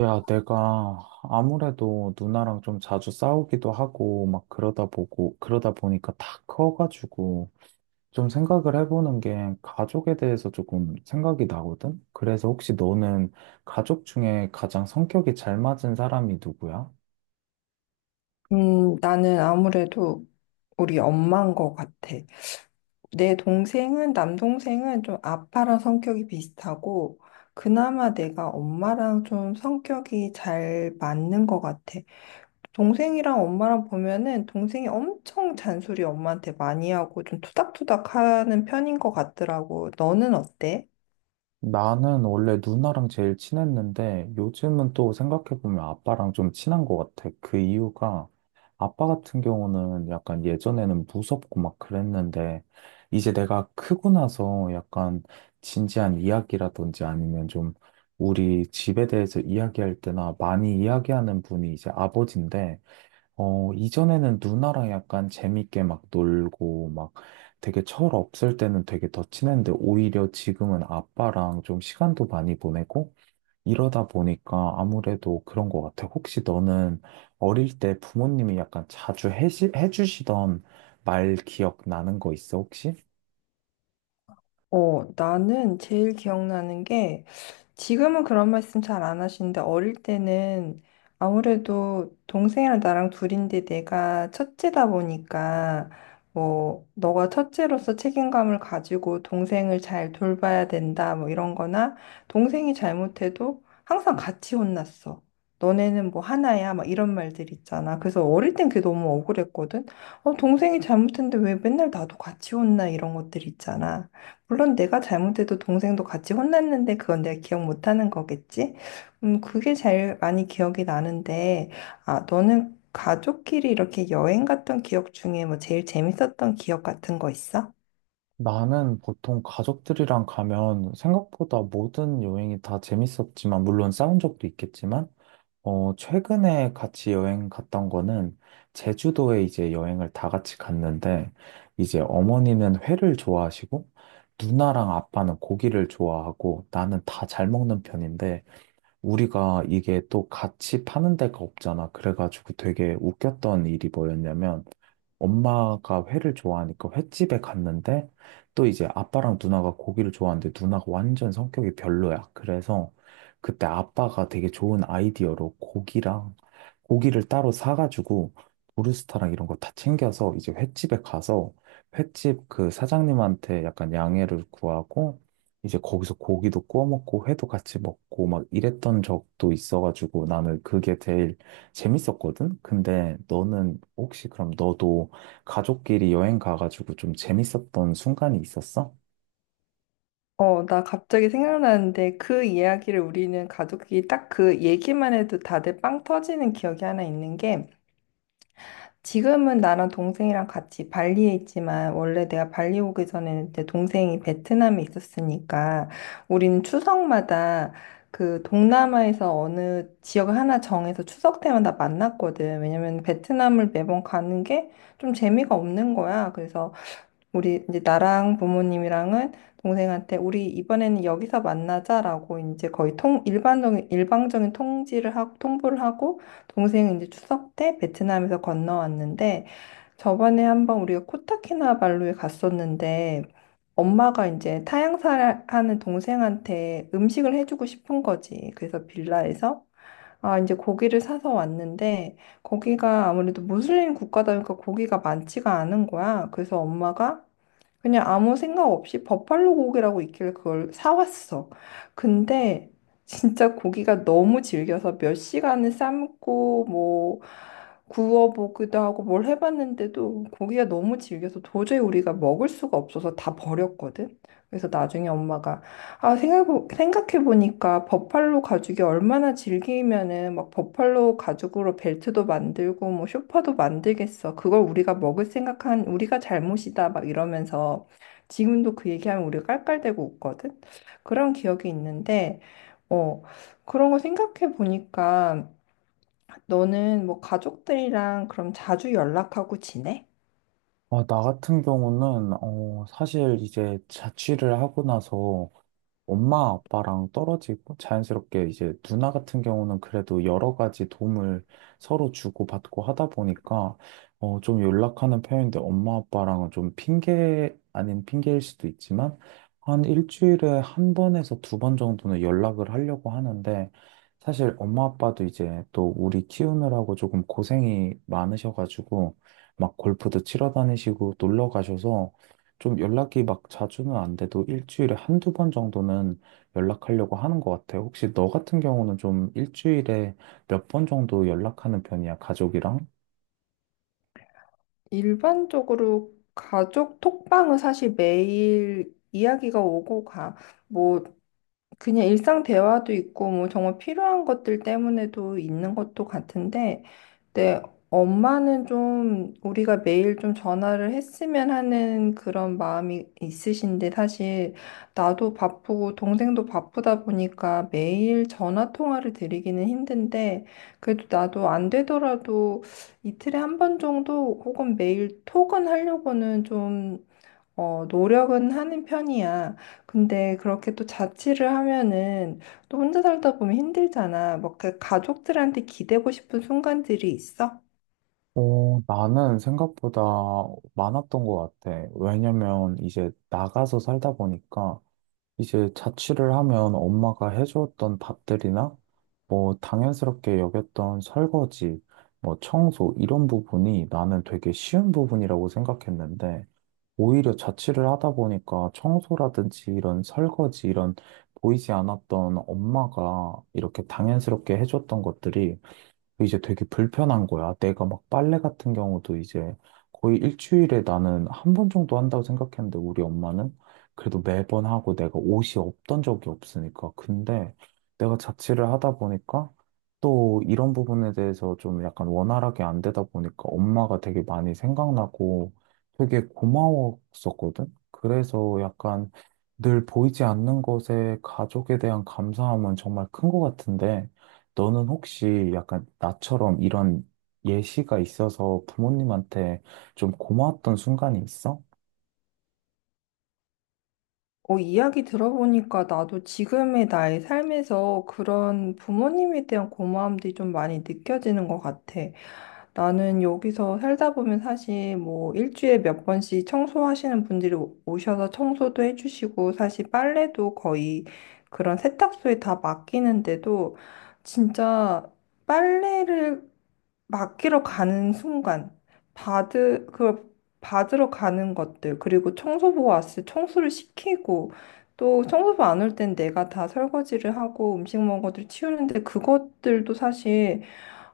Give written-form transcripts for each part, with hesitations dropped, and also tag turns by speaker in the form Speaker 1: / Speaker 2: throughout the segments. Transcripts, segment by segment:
Speaker 1: 야, 내가 아무래도 누나랑 좀 자주 싸우기도 하고, 막 그러다 보니까 다 커가지고, 좀 생각을 해보는 게 가족에 대해서 조금 생각이 나거든? 그래서 혹시 너는 가족 중에 가장 성격이 잘 맞은 사람이 누구야?
Speaker 2: 나는 아무래도 우리 엄마인 것 같아. 남동생은 좀 아빠랑 성격이 비슷하고, 그나마 내가 엄마랑 좀 성격이 잘 맞는 것 같아. 동생이랑 엄마랑 보면은 동생이 엄청 잔소리 엄마한테 많이 하고 좀 투닥투닥 하는 편인 것 같더라고. 너는 어때?
Speaker 1: 나는 원래 누나랑 제일 친했는데 요즘은 또 생각해보면 아빠랑 좀 친한 것 같아. 그 이유가 아빠 같은 경우는 약간 예전에는 무섭고 막 그랬는데 이제 내가 크고 나서 약간 진지한 이야기라든지 아니면 좀 우리 집에 대해서 이야기할 때나 많이 이야기하는 분이 이제 아버지인데, 이전에는 누나랑 약간 재밌게 막 놀고, 막 되게 철 없을 때는 되게 더 친했는데, 오히려 지금은 아빠랑 좀 시간도 많이 보내고, 이러다 보니까 아무래도 그런 것 같아. 혹시 너는 어릴 때 부모님이 약간 자주 해주시던 말 기억 나는 거 있어, 혹시?
Speaker 2: 어, 나는 제일 기억나는 게, 지금은 그런 말씀 잘 안 하시는데, 어릴 때는 아무래도 동생이랑 나랑 둘인데 내가 첫째다 보니까, 뭐, 너가 첫째로서 책임감을 가지고 동생을 잘 돌봐야 된다, 뭐 이런 거나, 동생이 잘못해도 항상 같이 혼났어. 너네는 뭐 하나야, 막 이런 말들 있잖아. 그래서 어릴 땐 그게 너무 억울했거든. 어, 동생이 잘못했는데 왜 맨날 나도 같이 혼나, 이런 것들 있잖아. 물론 내가 잘못해도 동생도 같이 혼났는데 그건 내가 기억 못하는 거겠지? 그게 제일 많이 기억이 나는데, 아, 너는 가족끼리 이렇게 여행 갔던 기억 중에 뭐 제일 재밌었던 기억 같은 거 있어?
Speaker 1: 나는 보통 가족들이랑 가면 생각보다 모든 여행이 다 재밌었지만, 물론 싸운 적도 있겠지만, 최근에 같이 여행 갔던 거는 제주도에 이제 여행을 다 같이 갔는데, 이제 어머니는 회를 좋아하시고 누나랑 아빠는 고기를 좋아하고 나는 다 잘 먹는 편인데, 우리가 이게 또 같이 파는 데가 없잖아. 그래가지고 되게 웃겼던 일이 뭐였냐면, 엄마가 회를 좋아하니까 횟집에 갔는데 또 이제 아빠랑 누나가 고기를 좋아하는데 누나가 완전 성격이 별로야. 그래서 그때 아빠가 되게 좋은 아이디어로 고기랑 고기를 따로 사가지고 브루스타랑 이런 거 다 챙겨서 이제 횟집에 가서 횟집 그 사장님한테 약간 양해를 구하고 이제 거기서 고기도 구워 먹고 회도 같이 먹고 막 이랬던 적도 있어가지고, 나는 그게 제일 재밌었거든? 근데 너는 혹시 그럼 너도 가족끼리 여행 가가지고 좀 재밌었던 순간이 있었어?
Speaker 2: 어, 나 갑자기 생각나는데, 그 이야기를 우리는 가족끼리 딱 그 얘기만 해도 다들 빵 터지는 기억이 하나 있는 게, 지금은 나랑 동생이랑 같이 발리에 있지만 원래 내가 발리 오기 전에는 내 동생이 베트남에 있었으니까 우리는 추석마다 그 동남아에서 어느 지역을 하나 정해서 추석 때마다 만났거든. 왜냐면 베트남을 매번 가는 게 좀 재미가 없는 거야. 그래서 우리 이제 나랑 부모님이랑은 동생한테 우리 이번에는 여기서 만나자라고 이제 거의 통 일반적인 일방적인 통지를 하고 통보를 하고, 동생은 이제 추석 때 베트남에서 건너왔는데, 저번에 한번 우리가 코타키나발루에 갔었는데, 엄마가 이제 타향사를 하는 동생한테 음식을 해주고 싶은 거지. 그래서 빌라에서 아 이제 고기를 사서 왔는데, 거기가 아무래도 무슬림 국가다 보니까 고기가 많지가 않은 거야. 그래서 엄마가 그냥 아무 생각 없이 버팔로 고기라고 있길래 그걸 사왔어. 근데 진짜 고기가 너무 질겨서 몇 시간을 삶고 뭐 구워보기도 하고 뭘 해봤는데도, 고기가 너무 질겨서 도저히 우리가 먹을 수가 없어서 다 버렸거든. 그래서 나중에 엄마가, 아, 생각해보니까 버팔로 가죽이 얼마나 질기면은 막 버팔로 가죽으로 벨트도 만들고 뭐 쇼파도 만들겠어, 그걸 우리가 먹을 생각한 우리가 잘못이다, 막 이러면서, 지금도 그 얘기하면 우리가 깔깔대고 웃거든. 그런 기억이 있는데, 어, 그런 거 생각해보니까 너는 뭐 가족들이랑 그럼 자주 연락하고 지내?
Speaker 1: 아, 나 같은 경우는, 사실 이제 자취를 하고 나서 엄마, 아빠랑 떨어지고 자연스럽게 이제 누나 같은 경우는 그래도 여러 가지 도움을 서로 주고받고 하다 보니까 좀 연락하는 편인데, 엄마, 아빠랑은 좀 핑계 아닌 핑계일 수도 있지만 한 일주일에 한 번에서 두 번 정도는 연락을 하려고 하는데, 사실 엄마, 아빠도 이제 또 우리 키우느라고 조금 고생이 많으셔가지고 막 골프도 치러 다니시고 놀러 가셔서 좀 연락이 막 자주는 안 돼도 일주일에 한두 번 정도는 연락하려고 하는 것 같아요. 혹시 너 같은 경우는 좀 일주일에 몇 번 정도 연락하는 편이야, 가족이랑?
Speaker 2: 일반적으로 가족 톡방은 사실 매일 이야기가 오고 가. 뭐 그냥 일상 대화도 있고 뭐 정말 필요한 것들 때문에도 있는 것도 같은데, 내 엄마는 좀 우리가 매일 좀 전화를 했으면 하는 그런 마음이 있으신데, 사실 나도 바쁘고 동생도 바쁘다 보니까 매일 전화 통화를 드리기는 힘든데, 그래도 나도 안 되더라도 이틀에 한 번 정도 혹은 매일 톡은 하려고는 좀, 어, 노력은 하는 편이야. 근데 그렇게 또 자취를 하면은 또 혼자 살다 보면 힘들잖아. 막 그 가족들한테 기대고 싶은 순간들이 있어?
Speaker 1: 나는 생각보다 많았던 것 같아. 왜냐면 이제 나가서 살다 보니까 이제 자취를 하면 엄마가 해줬던 밥들이나 뭐 당연스럽게 여겼던 설거지, 뭐 청소 이런 부분이 나는 되게 쉬운 부분이라고 생각했는데, 오히려 자취를 하다 보니까 청소라든지 이런 설거지 이런 보이지 않았던 엄마가 이렇게 당연스럽게 해줬던 것들이 이제 되게 불편한 거야. 내가 막 빨래 같은 경우도 이제 거의 일주일에 나는 한 번 정도 한다고 생각했는데 우리 엄마는 그래도 매번 하고 내가 옷이 없던 적이 없으니까. 근데 내가 자취를 하다 보니까 또 이런 부분에 대해서 좀 약간 원활하게 안 되다 보니까 엄마가 되게 많이 생각나고 되게 고마웠었거든. 그래서 약간 늘 보이지 않는 것에 가족에 대한 감사함은 정말 큰 것 같은데, 너는 혹시 약간 나처럼 이런 예시가 있어서 부모님한테 좀 고마웠던 순간이 있어?
Speaker 2: 어, 이야기 들어보니까 나도 지금의 나의 삶에서 그런 부모님에 대한 고마움들이 좀 많이 느껴지는 것 같아. 나는 여기서 살다 보면 사실 뭐 일주일에 몇 번씩 청소하시는 분들이 오셔서 청소도 해주시고, 사실 빨래도 거의 그런 세탁소에 다 맡기는데도, 진짜 빨래를 맡기러 가는 순간 받으 그걸 받으러 가는 것들, 그리고 청소부 왔을 때 청소를 시키고, 또 청소부 안 올 땐 내가 다 설거지를 하고 음식 먹은 것들 치우는데, 그것들도 사실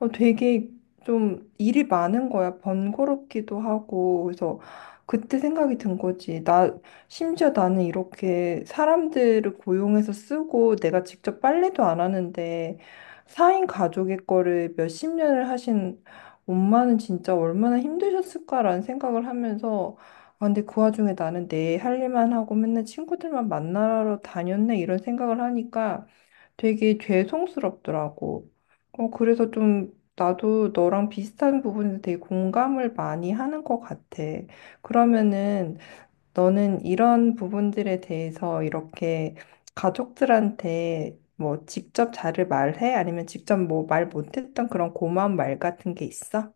Speaker 2: 어, 되게 좀 일이 많은 거야. 번거롭기도 하고. 그래서 그때 생각이 든 거지. 심지어 나는 이렇게 사람들을 고용해서 쓰고 내가 직접 빨래도 안 하는데, 4인 가족의 거를 몇 십 년을 하신 엄마는 진짜 얼마나 힘드셨을까라는 생각을 하면서, 아, 근데 그 와중에 나는 내 할 일만 하고 맨날 친구들만 만나러 다녔네, 이런 생각을 하니까 되게 죄송스럽더라고. 어, 그래서 좀 나도 너랑 비슷한 부분에 되게 공감을 많이 하는 것 같아. 그러면은 너는 이런 부분들에 대해서 이렇게 가족들한테 뭐 직접 잘을 말해? 아니면 직접 뭐 말 못했던 그런 고마운 말 같은 게 있어?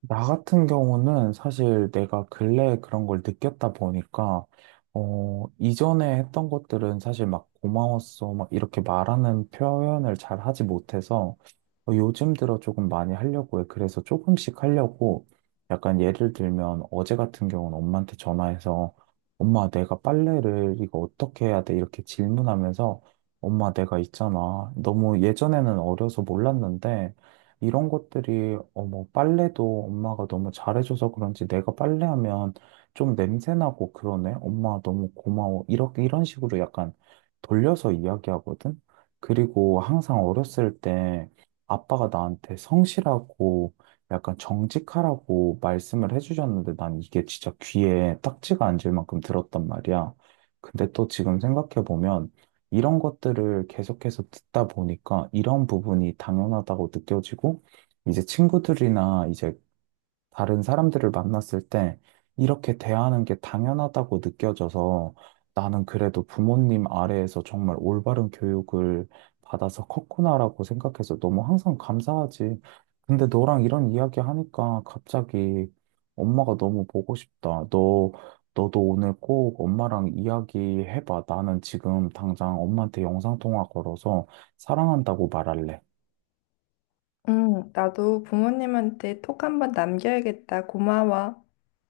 Speaker 1: 나 같은 경우는 사실 내가 근래에 그런 걸 느꼈다 보니까, 이전에 했던 것들은 사실 막 고마웠어, 막 이렇게 말하는 표현을 잘 하지 못해서, 요즘 들어 조금 많이 하려고 해. 그래서 조금씩 하려고 약간 예를 들면, 어제 같은 경우는 엄마한테 전화해서 엄마 내가 빨래를 이거 어떻게 해야 돼? 이렇게 질문하면서, 엄마 내가 있잖아, 너무 예전에는 어려서 몰랐는데 이런 것들이 뭐 빨래도 엄마가 너무 잘해줘서 그런지 내가 빨래하면 좀 냄새나고 그러네. 엄마 너무 고마워. 이렇게 이런 식으로 약간 돌려서 이야기하거든. 그리고 항상 어렸을 때 아빠가 나한테 성실하고 약간 정직하라고 말씀을 해주셨는데, 난 이게 진짜 귀에 딱지가 앉을 만큼 들었단 말이야. 근데 또 지금 생각해보면 이런 것들을 계속해서 듣다 보니까 이런 부분이 당연하다고 느껴지고, 이제 친구들이나 이제 다른 사람들을 만났을 때 이렇게 대하는 게 당연하다고 느껴져서, 나는 그래도 부모님 아래에서 정말 올바른 교육을 받아서 컸구나라고 생각해서 너무 항상 감사하지. 근데 너랑 이런 이야기 하니까 갑자기 엄마가 너무 보고 싶다. 너도 오늘 꼭 엄마랑 이야기해봐. 나는 지금 당장 엄마한테 영상통화 걸어서 사랑한다고 말할래.
Speaker 2: 응, 나도 부모님한테 톡 한번 남겨야겠다. 고마워.